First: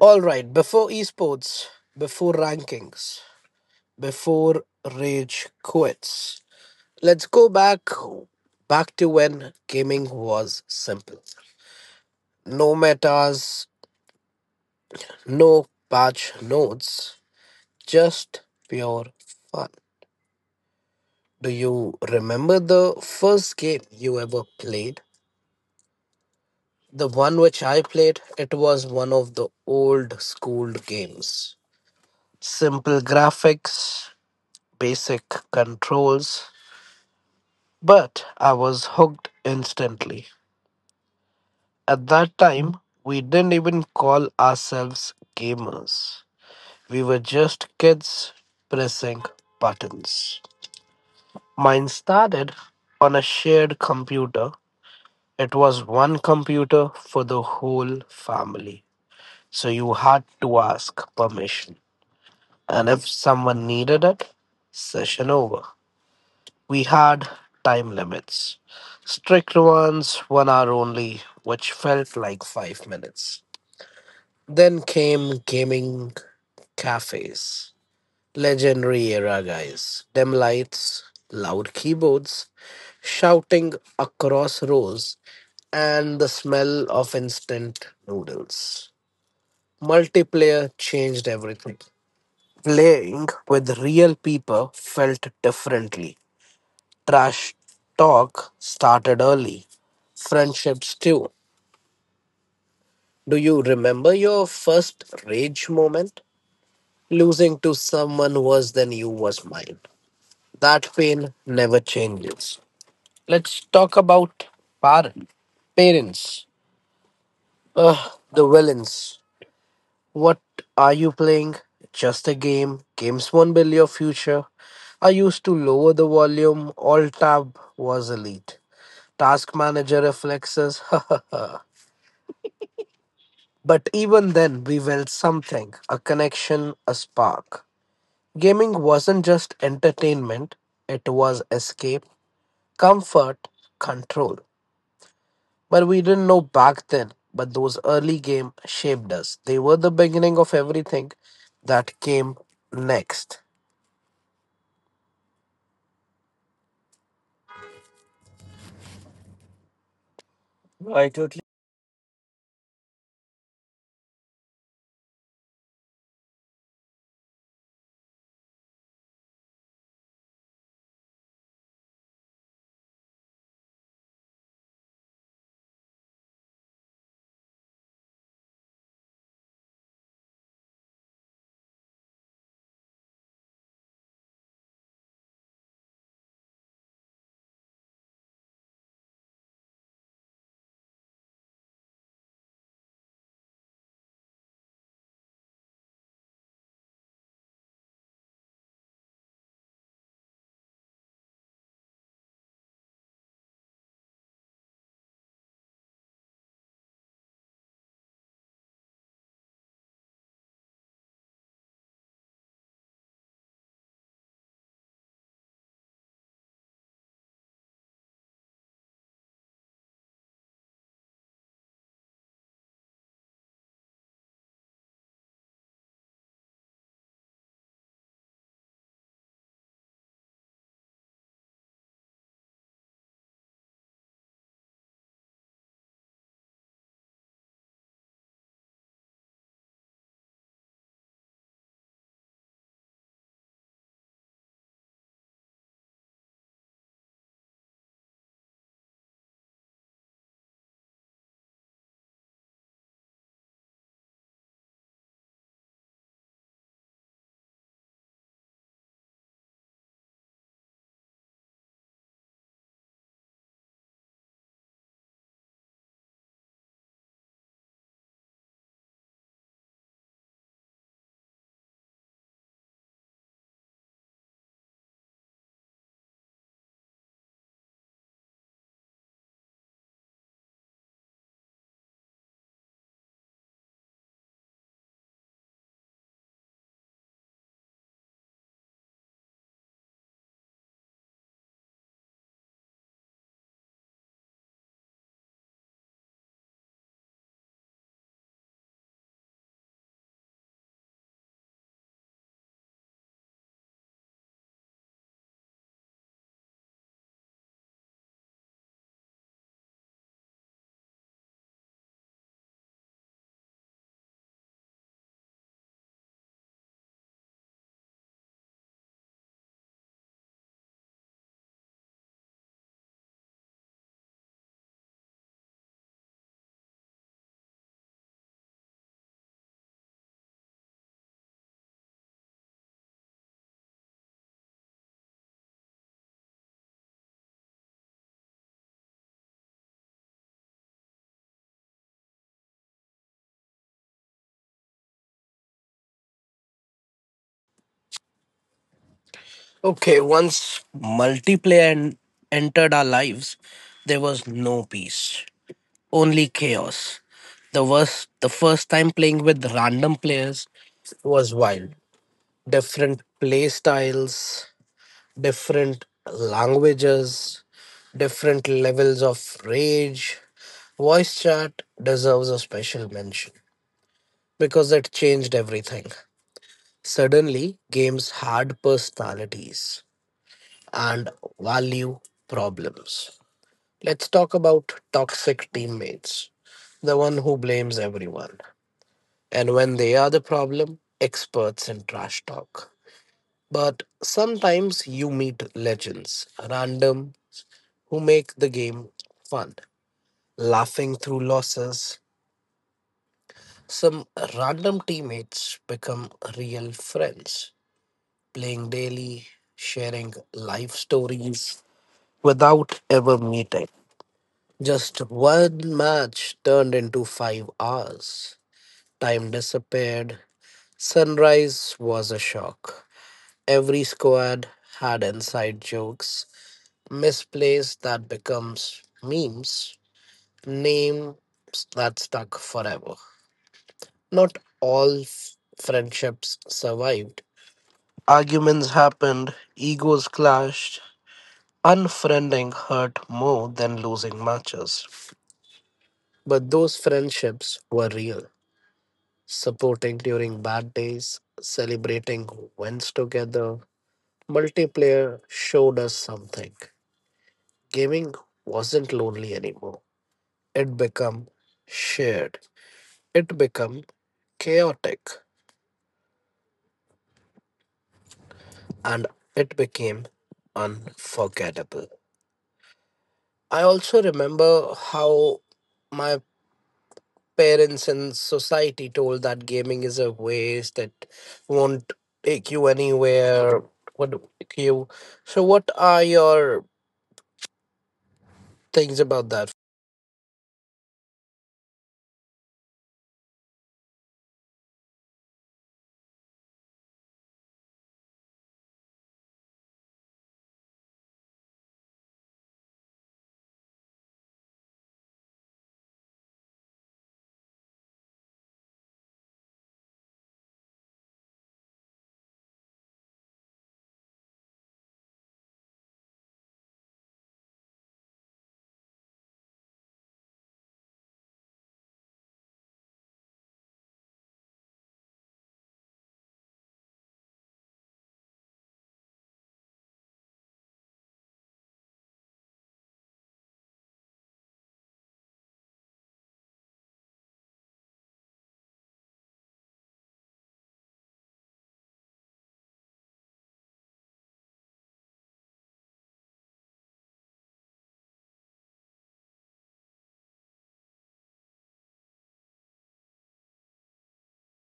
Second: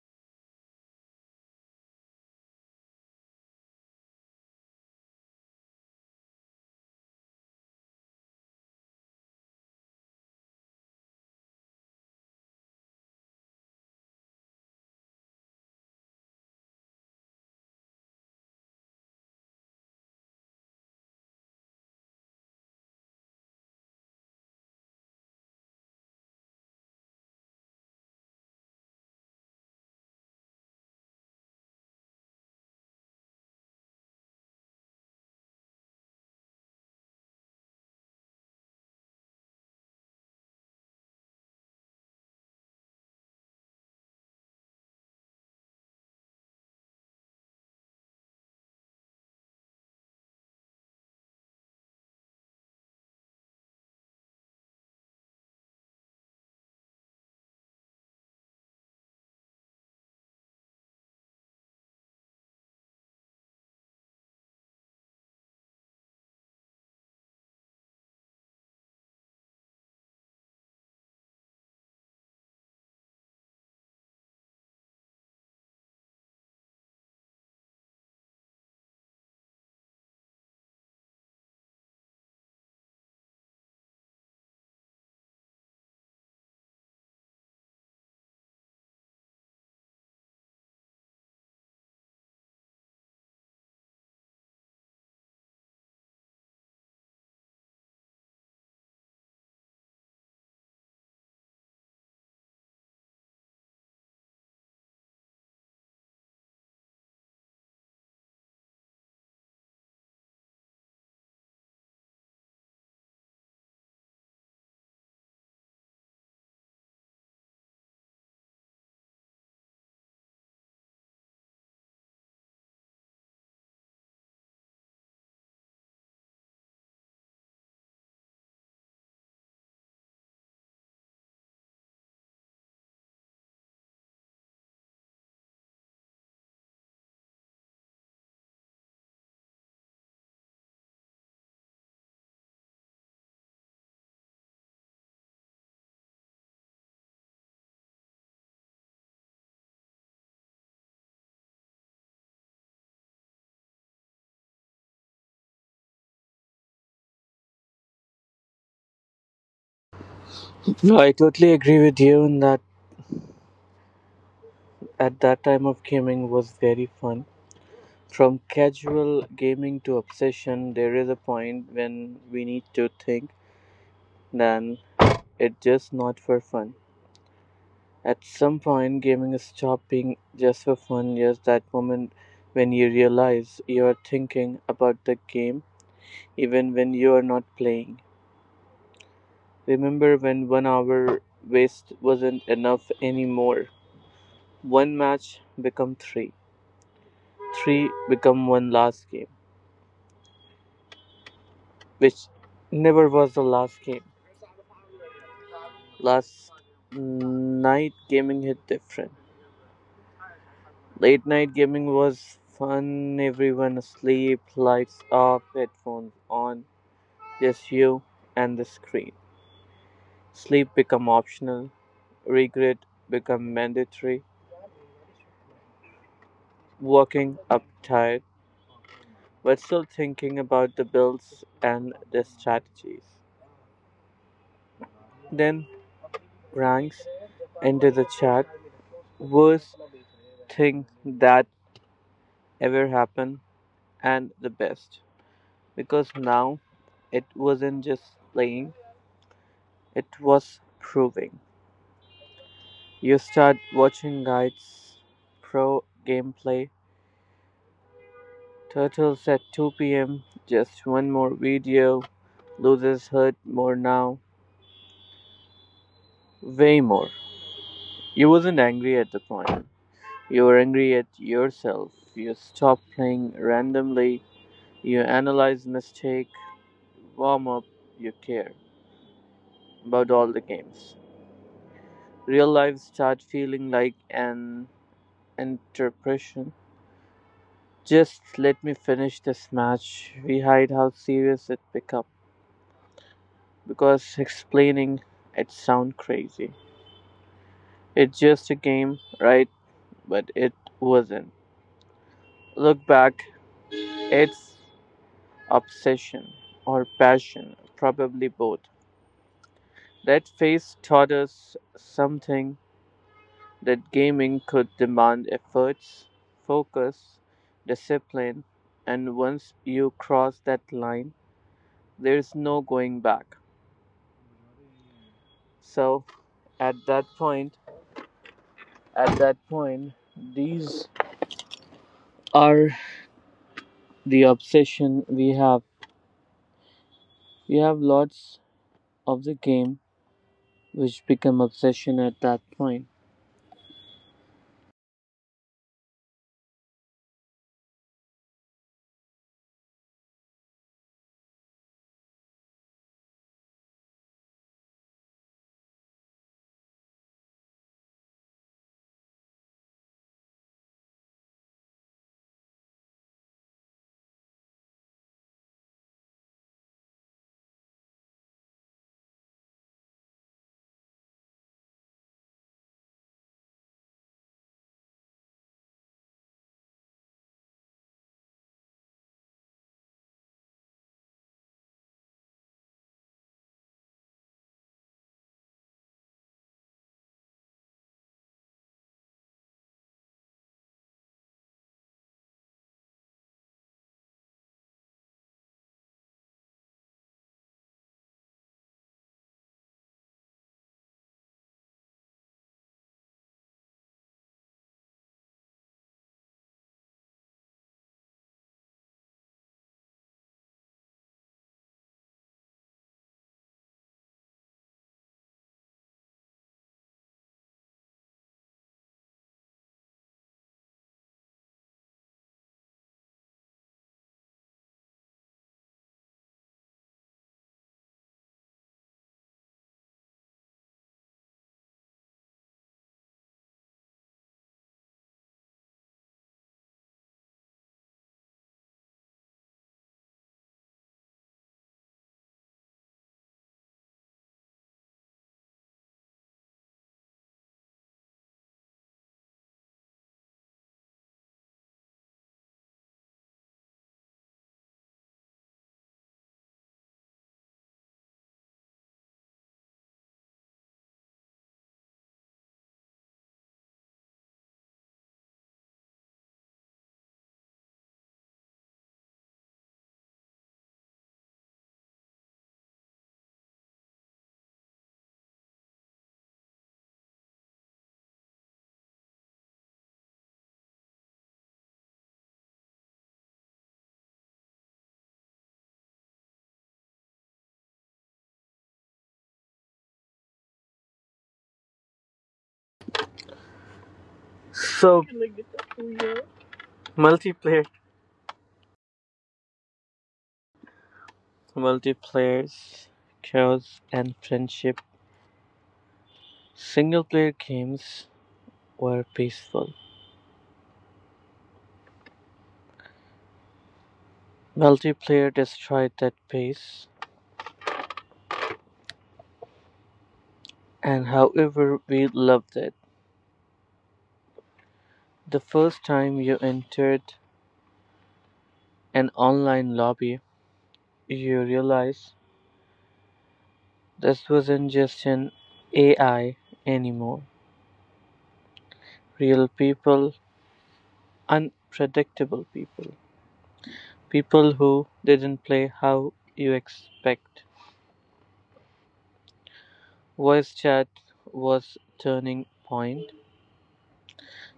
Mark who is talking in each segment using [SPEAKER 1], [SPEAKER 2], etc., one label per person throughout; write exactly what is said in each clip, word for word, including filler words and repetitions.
[SPEAKER 1] All right, before esports, before rankings, before rage quits, let's go back back to when gaming was simple. No metas, no patch notes, just pure fun. Do you remember the first game you ever played? The one which I played, it was one of the old school games. Simple graphics, basic controls, but I was hooked instantly. At that time, we didn't even call ourselves gamers. We were just kids pressing buttons. Mine started on a shared computer. It was one computer for the whole family. So you had to ask permission. And if someone needed it, session over. We had time limits. Strict ones, one hour only, which felt like five minutes. Then came gaming cafes. Legendary era guys. Dim lights, loud keyboards, shouting across rows, and the smell of instant noodles. Multiplayer changed everything. Playing with real people felt differently. Trash talk started early. Friendships too. Do you remember your first rage moment? Losing to someone worse than you was mine. That pain never changes. Let's talk about parent. Parents. Ugh, the villains. What are you playing? Just a game. Games won't build your future. I used to lower the volume. Alt tab was elite. Task manager reflexes. But even then, we felt something a connection, a spark. Gaming wasn't just entertainment, it was escape, comfort, control. But we didn't know back then, but those early games shaped us. They were the beginning of everything that came next.
[SPEAKER 2] No,
[SPEAKER 1] I
[SPEAKER 2] I
[SPEAKER 1] totally.
[SPEAKER 2] totally agree with you in that at that time of gaming was very fun. From casual gaming to obsession, there is a point when we need to think, then it's just not for fun. At some point, gaming is stopped being just for fun. Yes, that moment when you realize you are thinking about the game even when you are not playing. Remember when one hour waste wasn't enough anymore? One match become three, three become one last game, which never was the last game. Last night gaming hit different. Late night gaming was fun, everyone asleep, lights off, headphones on, just you and the screen. Sleep become optional, regret become mandatory, walking up tired, but still thinking about the builds and the strategies. Then ranks enter the chat, worst thing that ever happened and the best, because now it wasn't just playing, it was proving. You start watching guides, pro gameplay, turtles at two p m, just one more video. Losers hurt more now, way more. You wasn't angry at the point, you were angry at yourself. You stop playing randomly, you analyze mistake, warm up, you care about all the games. Real life start feeling like an interpretation. Just let me finish this match. We hide how serious it become, because explaining it sound crazy. It's just a game, right? But it wasn't. Look back, it's obsession or passion, probably both. That face taught us something, that gaming could demand efforts, focus, discipline, and once you cross that line, there's no going back. So at that point, at that point, these are the obsession we have. We have lots of the game which become obsession at that point.
[SPEAKER 1] Okay, once multiplayer en- entered our lives, there was no peace, only chaos. The worst, the first time playing with random players, was wild. Different play styles, different languages, different levels of rage. Voice chat deserves a special mention because it changed everything. Suddenly, games had personalities and value problems. Let's talk about toxic teammates, the one who blames everyone. And when they are the problem, experts in trash talk. But sometimes you meet legends, random, who make the game fun, laughing through losses. Some random teammates become real friends, playing daily, sharing life stories without ever meeting. Just one match turned into five hours. Time disappeared. Sunrise was a shock. Every squad had inside jokes misplaced that becomes memes, names that stuck forever. Not all f- Friendships survived. Arguments happened, egos clashed, unfriending hurt more than losing matches. But those friendships were real, supporting during bad days, celebrating wins together. Multiplayer showed us something. Gaming wasn't lonely anymore. It became shared, it became chaotic, and it became unforgettable. I also remember how my parents and society told that gaming is a waste that won't take you anywhere, won't take you. So, what are your things about that?
[SPEAKER 2] So multiplayer, multiplayers, chaos, and friendship. Single player games were peaceful. Multiplayer destroyed that pace, and however we loved it. The first time you entered an online lobby, you realized this wasn't just an A I anymore. Real people, unpredictable people, people who didn't play how you expect. Voice chat was turning point.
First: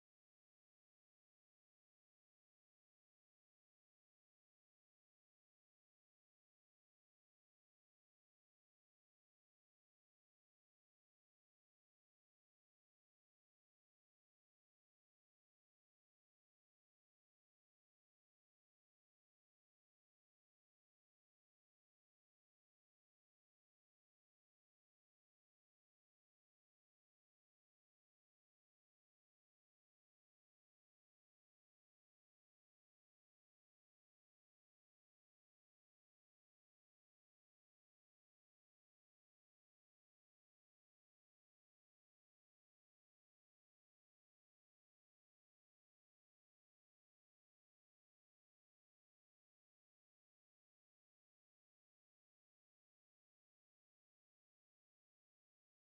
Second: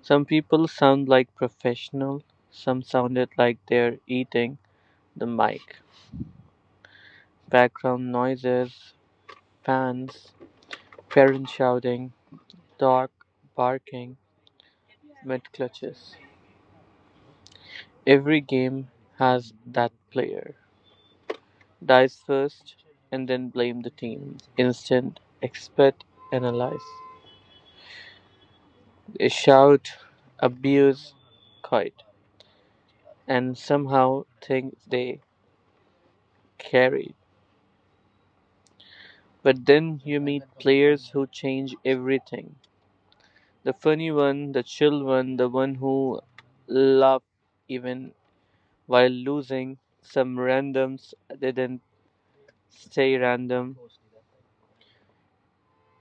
[SPEAKER 2] Some people sound like professional, some sounded like they're eating the mic. Background noises, fans, parents shouting, dog barking, mid clutches. Every game has that player. Dies first and then blame the team. Instant, expect, analyze. They shout, abuse, kite, and somehow think they carried. But then you meet players who change everything. The funny one, the chill one, the one who love even while losing. Some randoms didn't stay random.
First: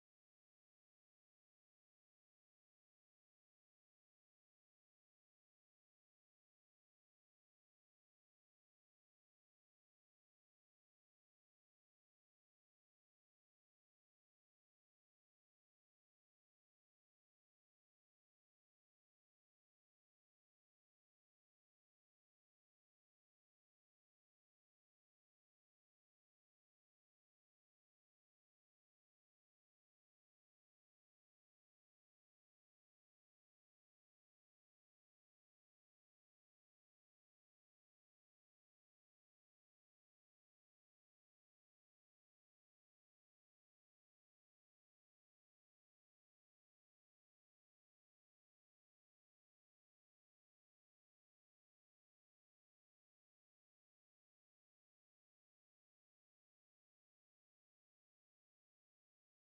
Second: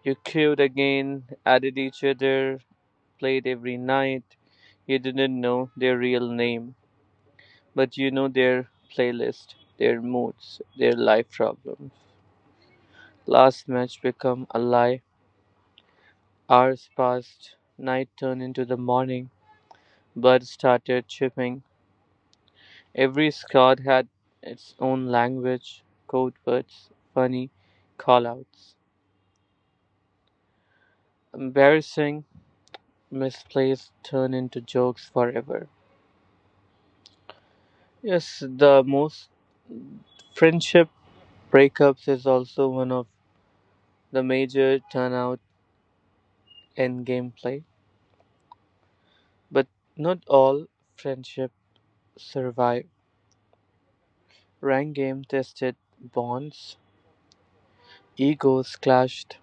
[SPEAKER 2] You queued again, added each other, played every night. You didn't know their real name, but you know their playlist, their moods, their life problems. Last match become a lie. Hours passed, night turned into the morning, birds started chirping. Every squad had its own language, code words, funny call outs. Embarrassing misplays turn into jokes forever. Yes, the most friendship breakups is also one of the major turnout in gameplay, but not all friendship survive. Rank game tested bonds, egos clashed,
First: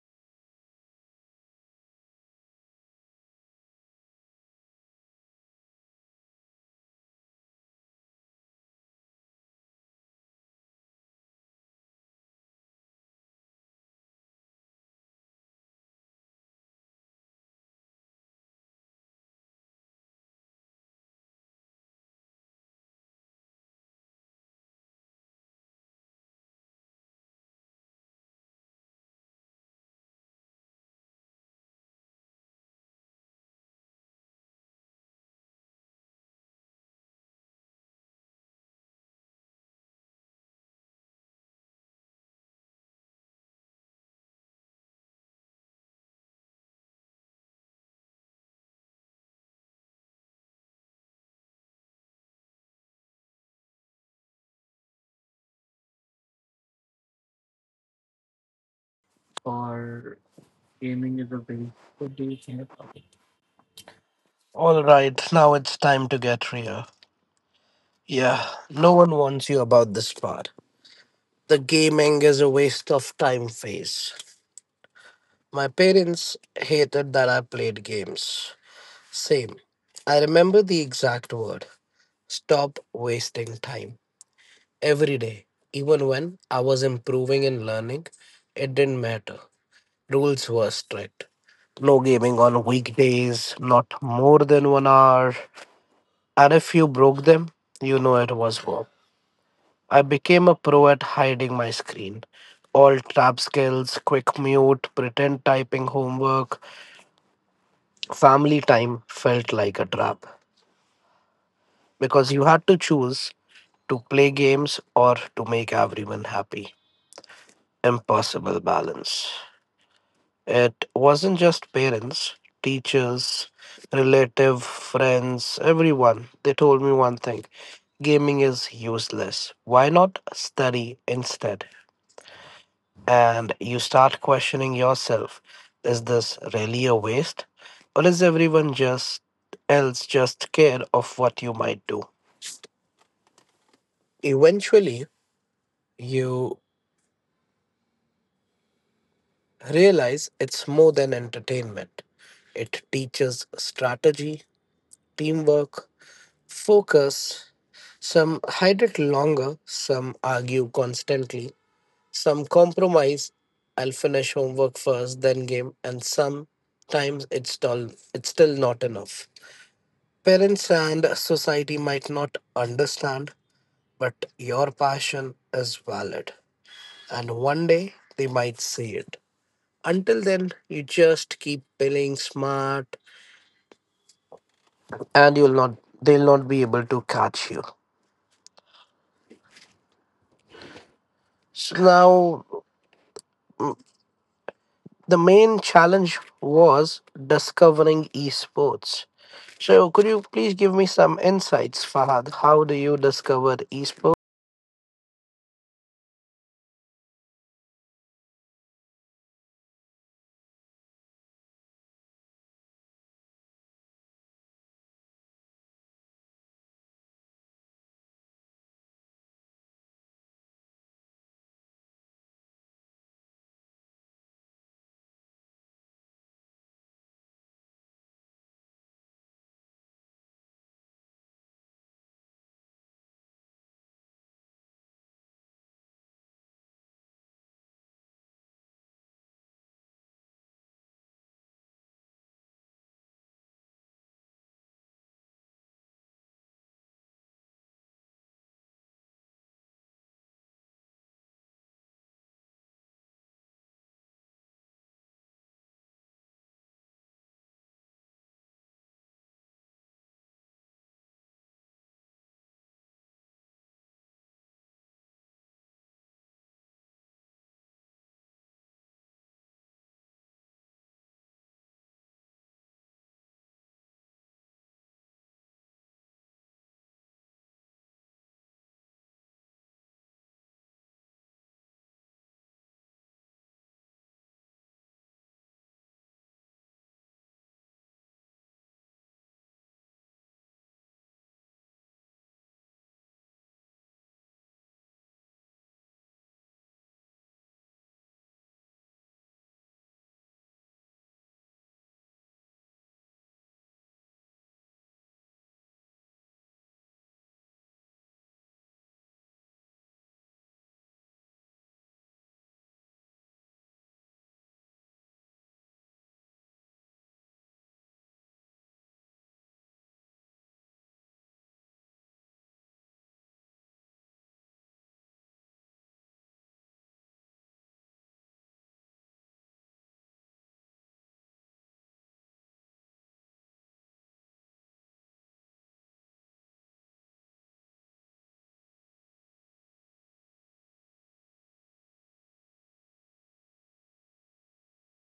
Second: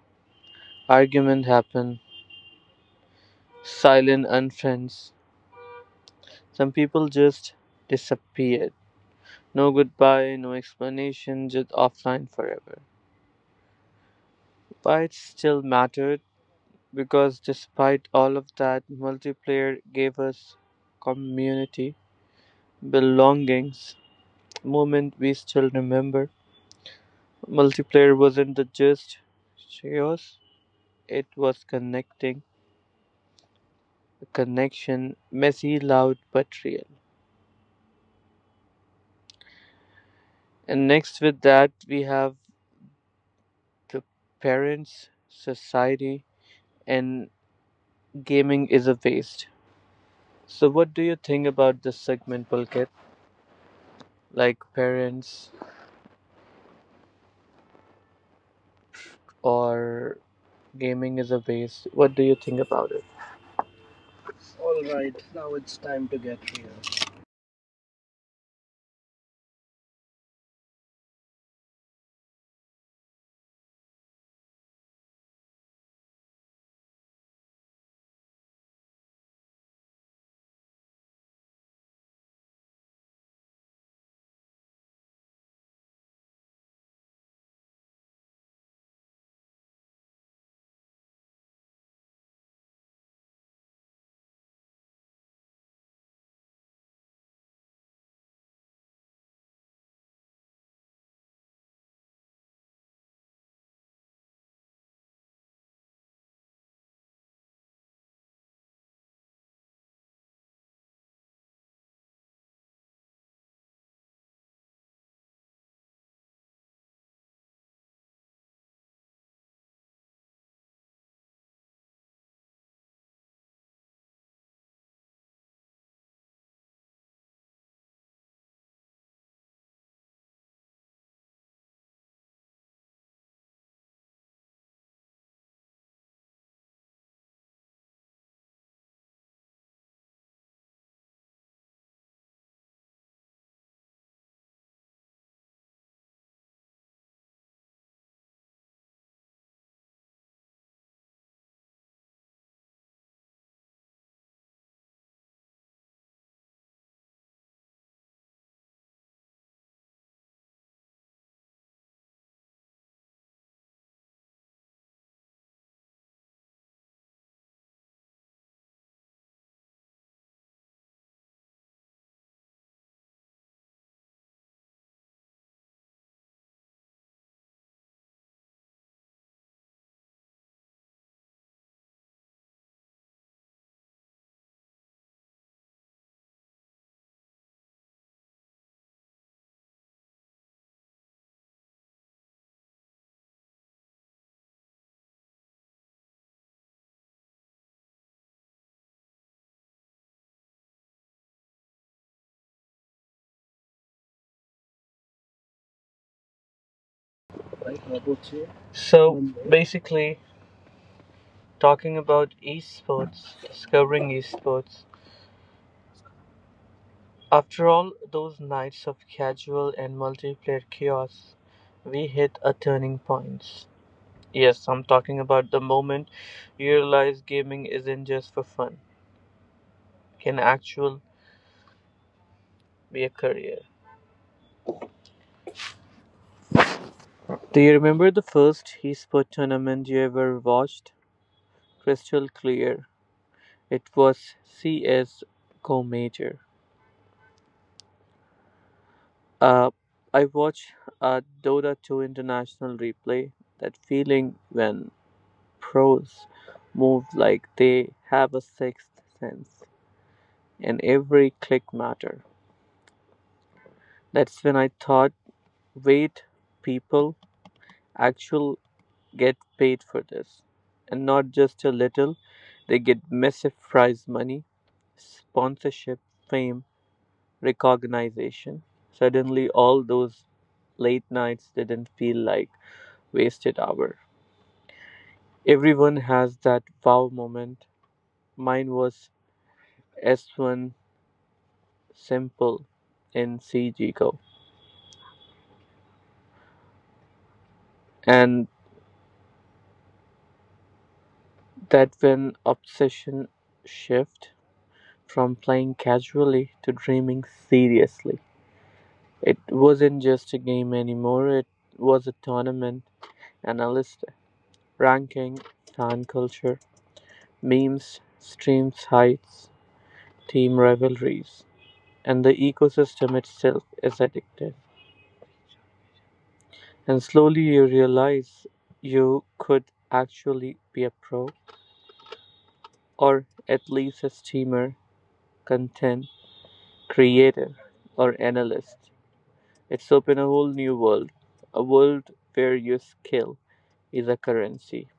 [SPEAKER 2] argument happen, silent unfriends. Some people just disappeared. No goodbye, no explanation, just offline forever. But it still mattered, because despite all of that, multiplayer gave us community, belongings, moment we still remember. Multiplayer wasn't the just chaos, it was connecting, a connection, messy, loud, but real. And next with that, we have the parents, society, and gaming is a waste. So, what do you think about this segment, Pulkit? Like parents or
[SPEAKER 1] Or
[SPEAKER 2] gaming
[SPEAKER 1] gaming
[SPEAKER 2] is
[SPEAKER 1] is
[SPEAKER 2] a
[SPEAKER 1] a waste.
[SPEAKER 2] waste. What
[SPEAKER 1] What
[SPEAKER 2] do
[SPEAKER 1] do
[SPEAKER 2] you
[SPEAKER 1] you
[SPEAKER 2] think
[SPEAKER 1] think
[SPEAKER 2] about
[SPEAKER 1] about
[SPEAKER 2] it?
[SPEAKER 1] it?
[SPEAKER 2] All
[SPEAKER 1] All
[SPEAKER 2] right,
[SPEAKER 1] right,
[SPEAKER 2] now
[SPEAKER 1] now
[SPEAKER 2] it's
[SPEAKER 1] it's
[SPEAKER 2] time
[SPEAKER 1] time
[SPEAKER 2] to
[SPEAKER 1] to
[SPEAKER 2] get
[SPEAKER 1] get
[SPEAKER 2] real,
[SPEAKER 1] real. Yeah, no one wants you about this part. The gaming is a waste of time phase. My parents hated that I played games. Same. I remember the exact word stop wasting time every day. Even when I was improving and learning, it didn't matter. Rules were strict. No gaming on weekdays, not more than one hour. And if you broke them, you know it was war. I became a pro at hiding my screen. All trap skills, quick mute, pretend typing homework, family time felt like a trap because you had to choose to play games or to make everyone happy. Impossible balance. It wasn't just parents, teachers, relative, friends, everyone. They told me one thing gaming is useless. Why not study instead? And you start questioning yourself, is this really a waste or is everyone just else just scared of what you might do? Eventually you realize it's more than entertainment. It teaches strategy, teamwork, focus. Some hide it longer, some argue constantly, some compromise. I'll finish homework first then game, and sometimes it's still it's still not enough. Parents and society might not understand, but your passion is valid. And one day they might see it. Until then, you just keep playing smart and you'll not they'll not be able to catch you. So now mm, the main challenge was discovering esports. So could you please give me some insights, Fahad? How do you discover esports?
[SPEAKER 2] right, Babuchi? So Um, basically, talking about esports, discovering esports. After all those nights of casual and multiplayer chaos, we hit a turning point. Yes, I'm talking about the moment you realize gaming isn't just for fun, can actually be a career. Do you remember the first esports tournament you ever watched? Crystal clear. It was C S. Go major. Uh, I watched a Dota two international replay. That feeling when pros move like they have a sixth sense and every click matter. That's when I thought, wait, people actually get paid for this. And not just a little, they get massive prize money, sponsorship, fame, recognition. Suddenly, all those late nights didn't feel like wasted hour. Everyone has that wow moment. Mine was S one simple in C G Go. And that when obsession shift from playing casually to dreaming seriously. It wasn't just a game anymore, it was a tournament, analyst, ranking, fan culture, memes, streams, heights, team rivalries, and the ecosystem itself is addictive. And slowly you realize you could actually be a pro, or at least a streamer, content creator, or analyst. It's opened a whole new world, a world where your skill is a currency.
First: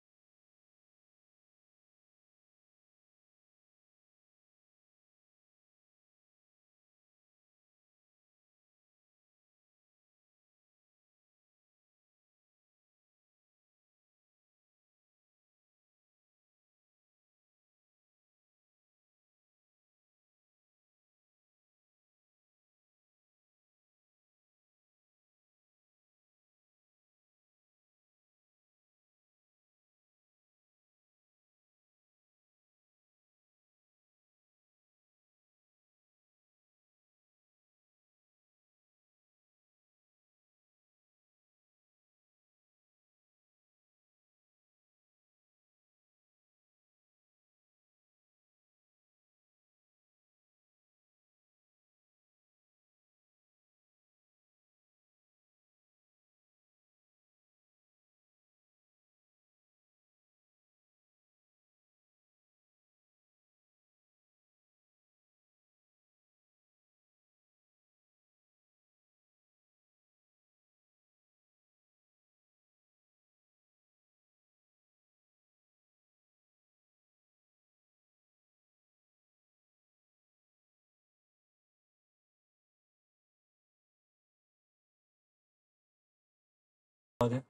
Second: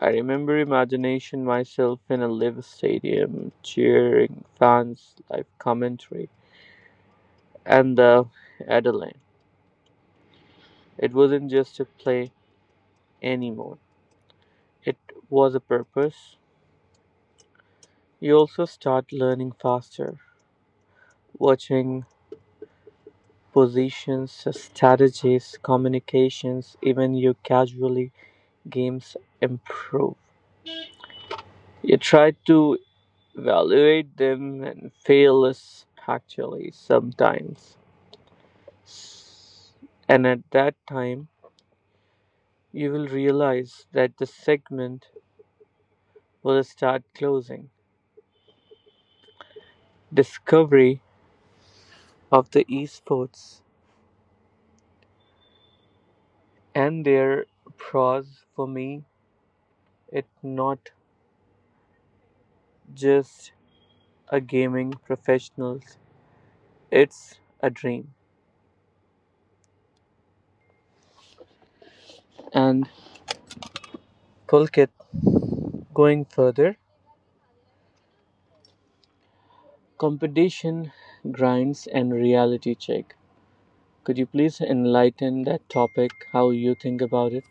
[SPEAKER 2] I remember imagination myself in a live stadium, cheering fans, live commentary, and the adrenaline. It wasn't just a play anymore. It was a purpose. You also start learning faster, watching positions, strategies, communications, even your casually games improve. You try to evaluate them and fail us actually sometimes. And at that time, you will realize that the segment will start closing. Discovery of the esports and their pros for me, it's not just a gaming professionals, it's a dream. And Pulkit, going further, competition, grinds, and reality check. Could you please enlighten that topic, how you think about
[SPEAKER 1] Okay.
[SPEAKER 2] it?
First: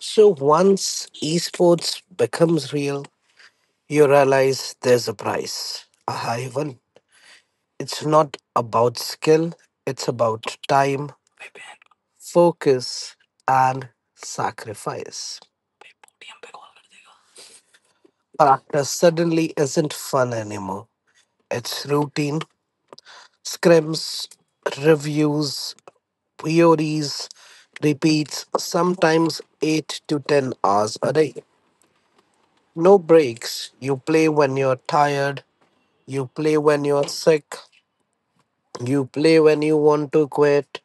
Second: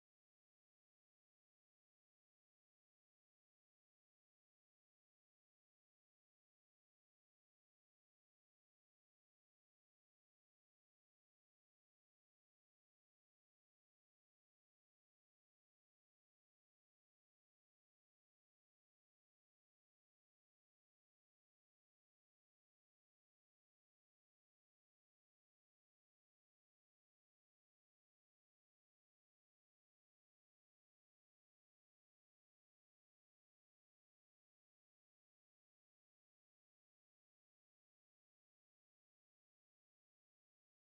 [SPEAKER 1] So once esports becomes real, you realize there's a price. A high one. It's not about skill, it's about time, focus, and sacrifice. Practice suddenly isn't fun anymore. It's routine, scrims, reviews, priorities, repeats, sometimes eight to ten hours a day. No breaks. You play when you're tired, you play when you're sick, you play when you want to quit,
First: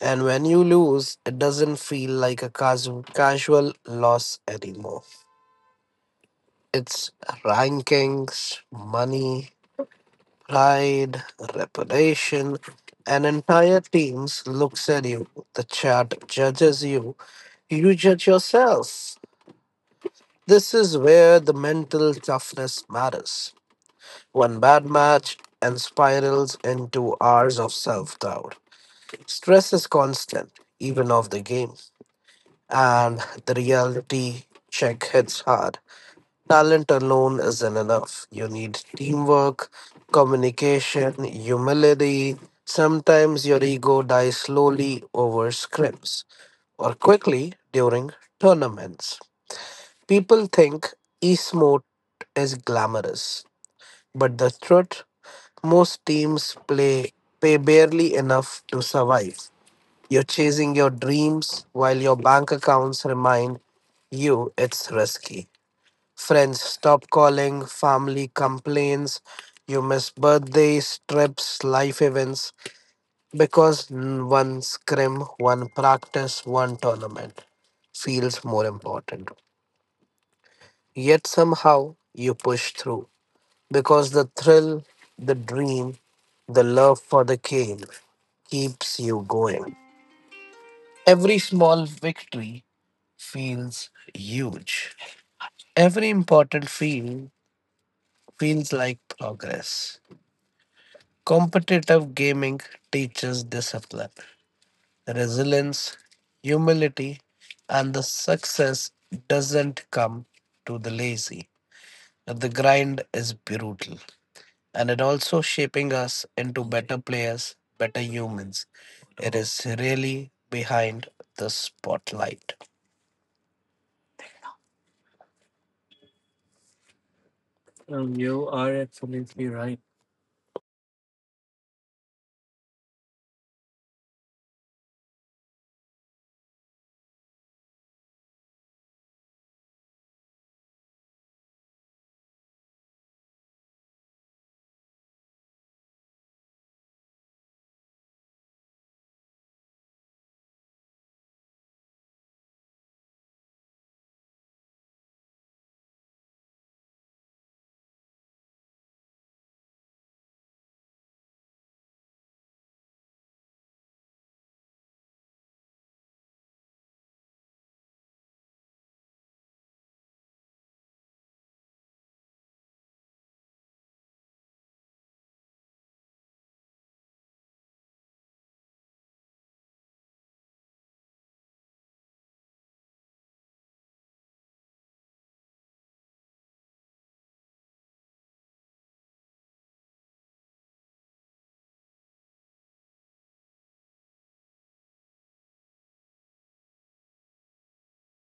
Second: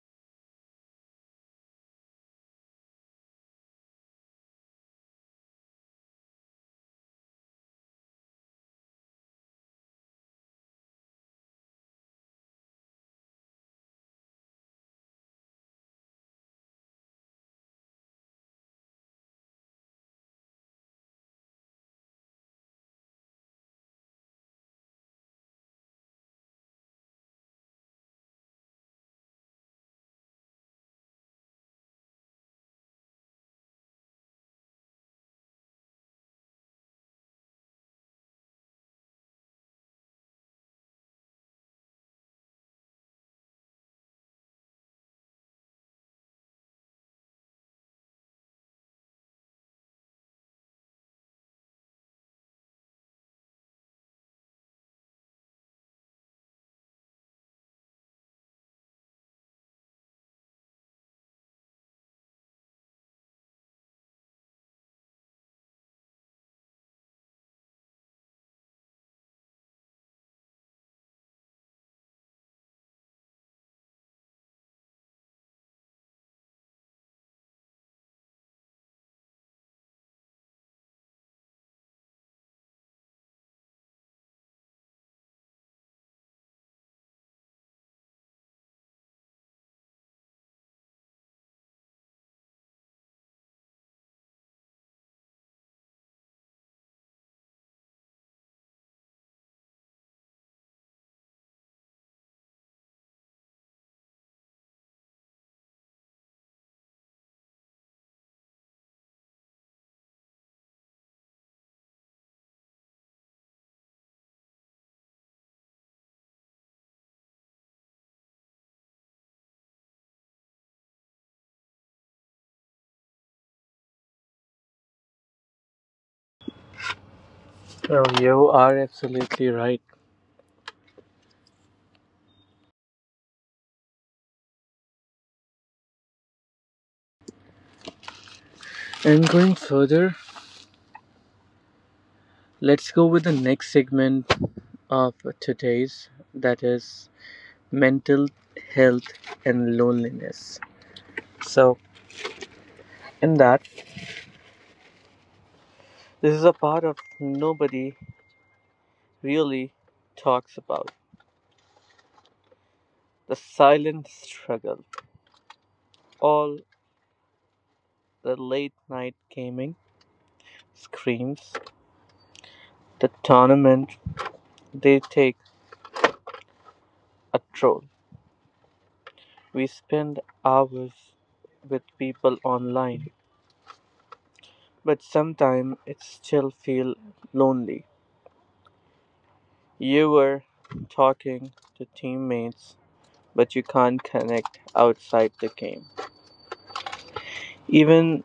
[SPEAKER 1] and when you lose, it doesn't feel like a casu- casual loss anymore. It's rankings, money, pride, reputation. An entire team looks at you. The chat judges you. You judge yourself. This is where the mental toughness matters. One bad match and spirals into hours of self doubt. Stress is constant, even off the game, and the reality check hits hard. Talent alone isn't enough. You need teamwork, communication, humility. Sometimes your ego dies slowly over scrims or quickly during tournaments. People think esport is glamorous, but the truth most teams play pay barely enough to survive. You're chasing your dreams while your bank accounts remind you it's risky. Friends stop calling, family complains, you miss birthdays, trips, life events because n- one scrim, one practice, one tournament feels more important. Yet somehow you push through because the thrill, the dream, the love for the game keeps you going. Every small victory feels huge. Every important field feels like progress. Competitive gaming teaches discipline, resilience, humility, and the success doesn't come to the lazy. The grind is brutal, and it also shaping us into better players, better humans. It is really behind the spotlight.
[SPEAKER 2] Well,
[SPEAKER 1] Um,
[SPEAKER 2] you
[SPEAKER 1] You are
[SPEAKER 2] are
[SPEAKER 1] absolutely
[SPEAKER 2] absolutely
[SPEAKER 1] right.
[SPEAKER 2] right. And going further, let's go with the next segment of today's that is mental health and loneliness. So, in that, this is a part of nobody really talks about the silent struggle, all the late night gaming, screams, the tournament, they take a troll. We spend hours with people online, but sometimes it still feels lonely. You were talking to teammates, but you can't connect outside the game. Even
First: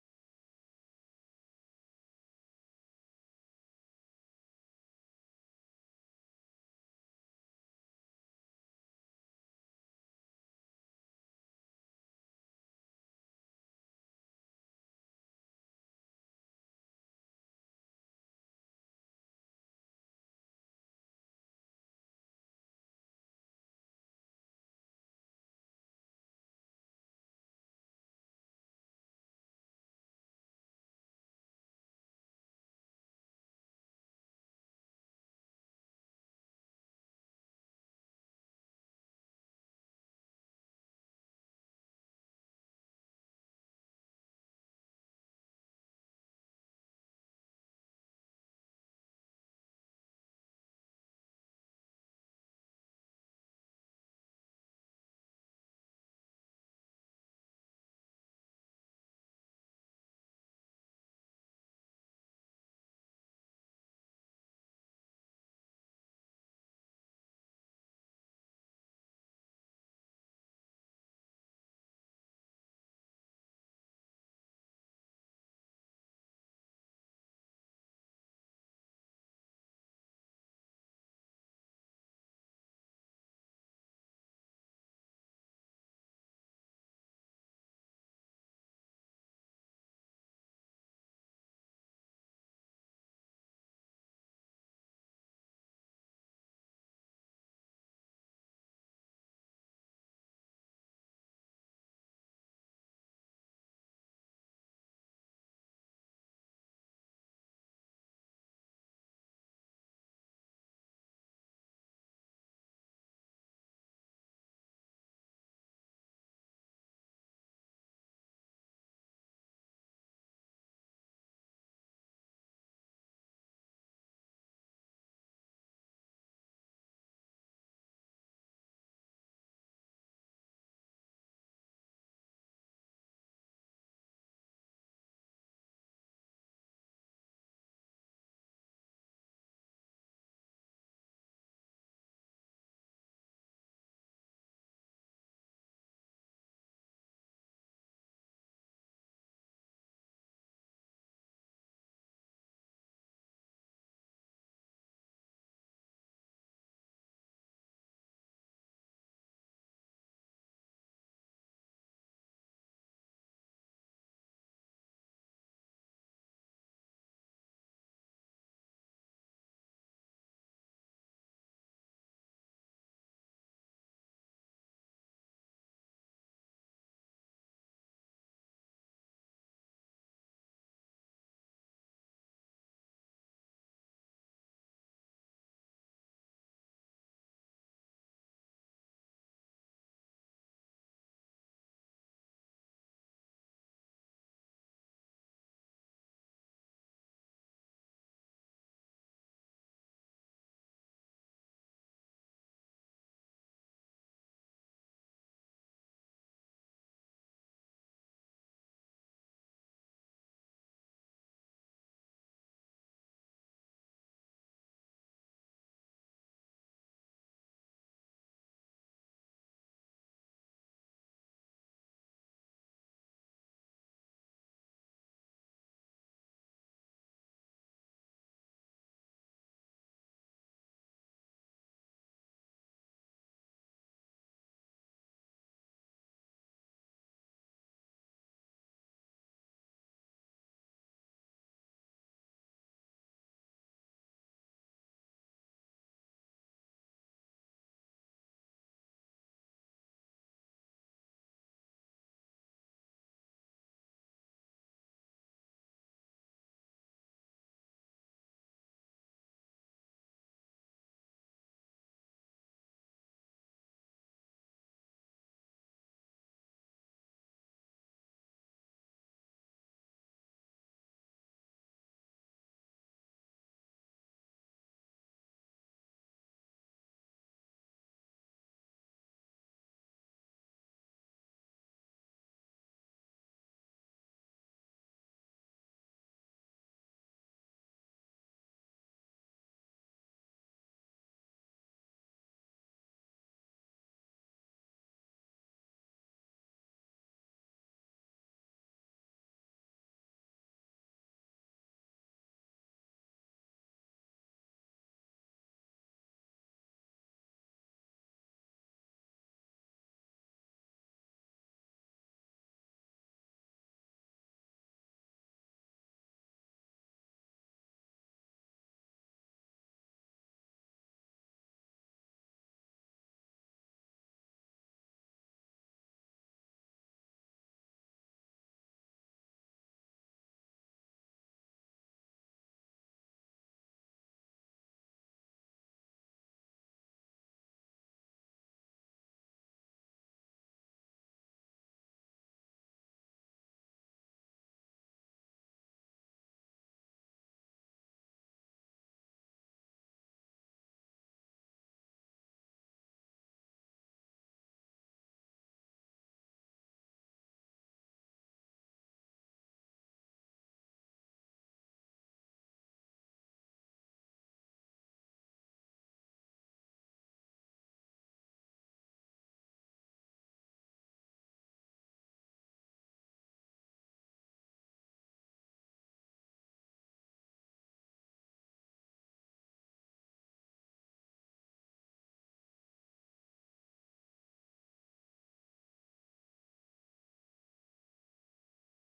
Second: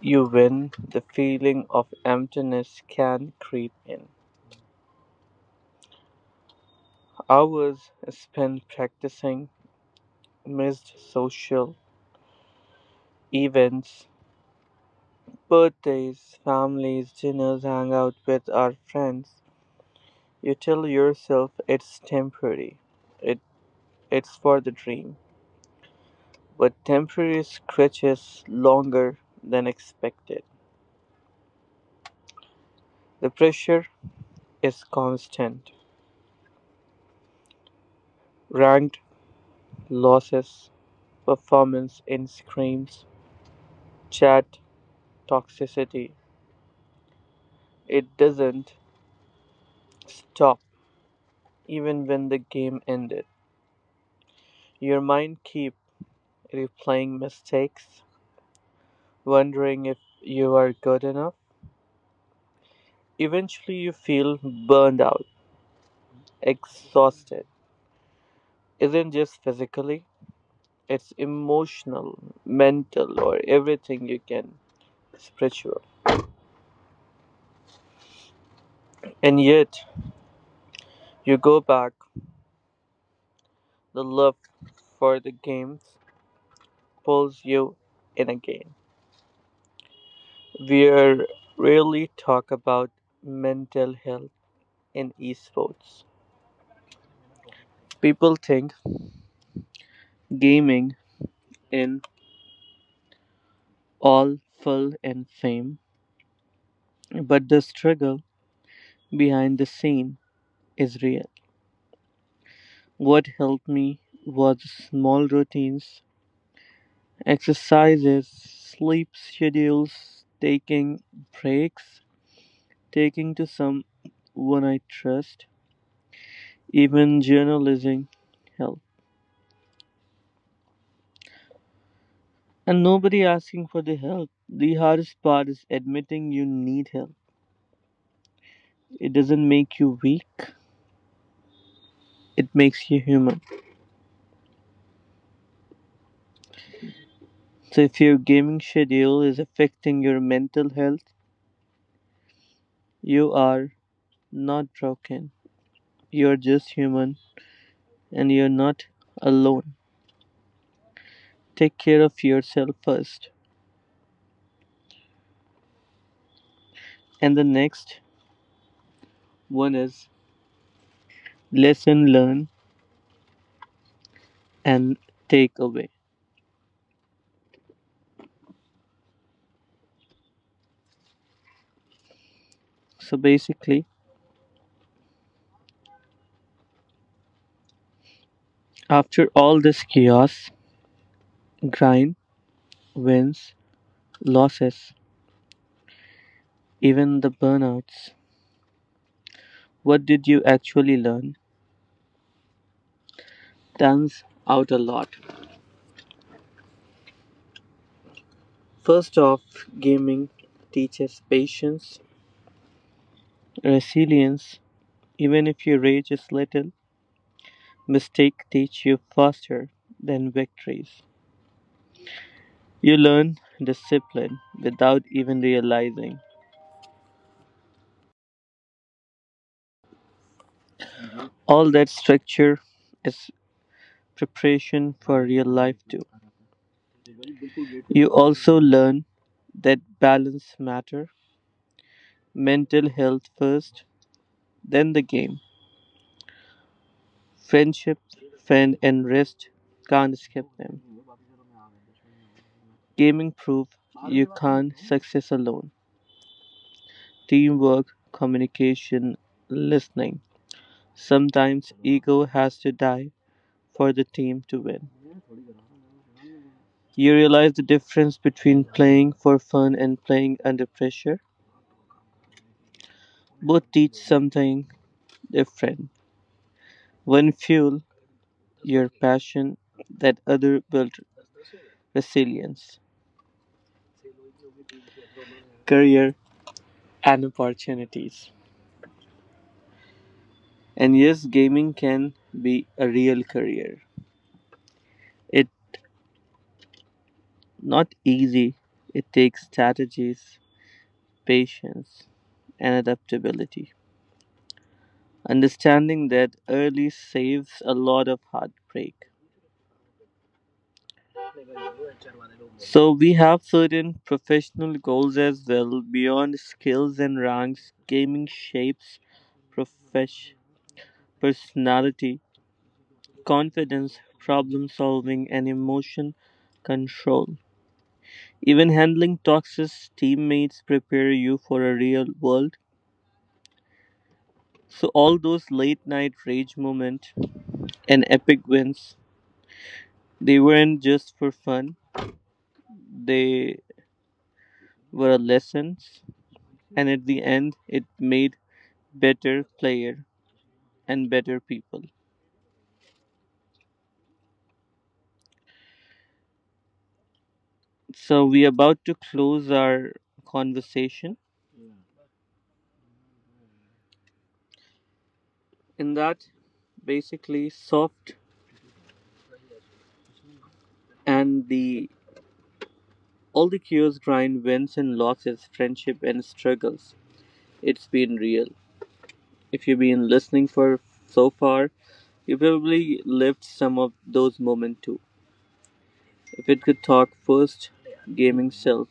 [SPEAKER 2] you win, the feeling of emptiness can creep in. Hours spent practicing, missed social events, birthdays, families, dinners, hang out with our friends. You tell yourself it's temporary. It it's for the dream. But temporary scratches longer than expected. The pressure is constant. Ranked losses, performance in screams, chat toxicity. It doesn't stop even when the game ended. Your mind keep replaying mistakes, wondering if you are good enough. Eventually you feel burned out, exhausted. Isn't just physically, it's emotional, mental, or everything you can, spiritual. And yet you go back, the love for the games pulls you in again. We are rarely talk about mental health in esports. People think gaming in all full and fame, but the struggle behind the scene is real. What helped me was small routines, exercises, sleep schedules, taking breaks, taking to someone I trust, even journalism helps. And nobody asking for the help. The hardest part is admitting you need help. It doesn't make you weak, it makes you human. So if your gaming schedule is affecting your mental health, you are not broken. You're just human and you're not alone. Take care of yourself first. And the next one is lesson learn and take away. So basically, after all this chaos, grind, wins, losses, even the burnouts. What did you actually learn? Turns out a lot. First off, gaming teaches patience, resilience. Even if your rage is little, mistakes teach you faster than victories. You learn discipline without even realizing. All that structure is preparation for real life too. You also learn that balance matter, mental health first, then the game. Friendship, friend, and rest, can't skip them. Gaming proved you can't success alone. Teamwork, communication, listening. Sometimes ego has to die for the team to win. You realize the difference between playing for fun and playing under pressure. Both teach something different. One fuel your passion, that other build resilience, career, and opportunities. And yes, gaming can be a real career. It's not easy. It takes strategies, patience, and adaptability. Understanding that early saves a lot of heartbreak. So we have certain professional goals as well beyond skills and ranks. Gaming shapes profesh- personality, confidence, problem solving, and emotion control. Even handling toxic teammates prepare you for a real world. So all those late night rage moments and epic wins, they weren't just for fun. They were lessons, and at the end, it made better player and better people. So we are about to close our conversation. In that, basically, soft and the all the cures, grind, wins and losses, friendship and struggles. It's been real. If you've been listening for so far, you probably lived some of those moments too. If it could talk first gaming self,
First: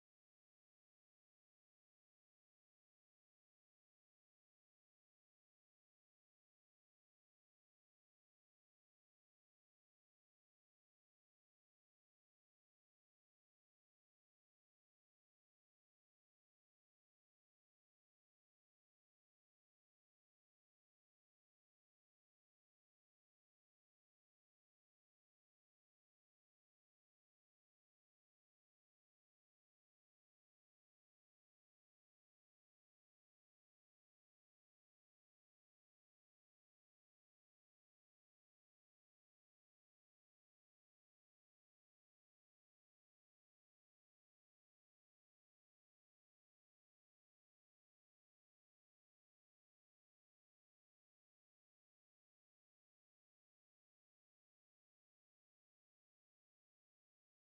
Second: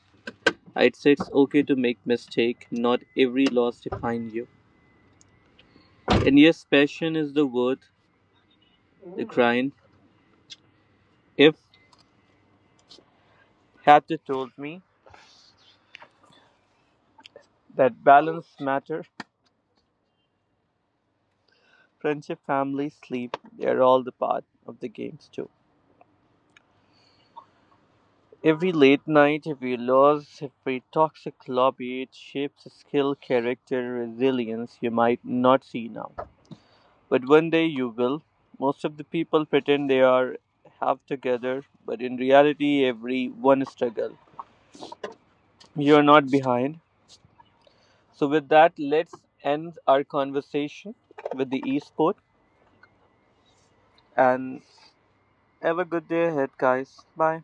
[SPEAKER 2] I'd say it's okay to make mistake. Not every loss define you. And yes, passion is the word, the grind. If had to told me that balance matter, friendship, family, sleep, they're all the part of the games too. Every late night, every loss, every toxic lobby, it shapes skill, character, resilience you might not see now. But one day you will. Most of the people pretend they are half together, but in reality, every one struggle. You're not behind. So, with that, let's end our conversation with the esport and have a good day ahead, guys. Bye.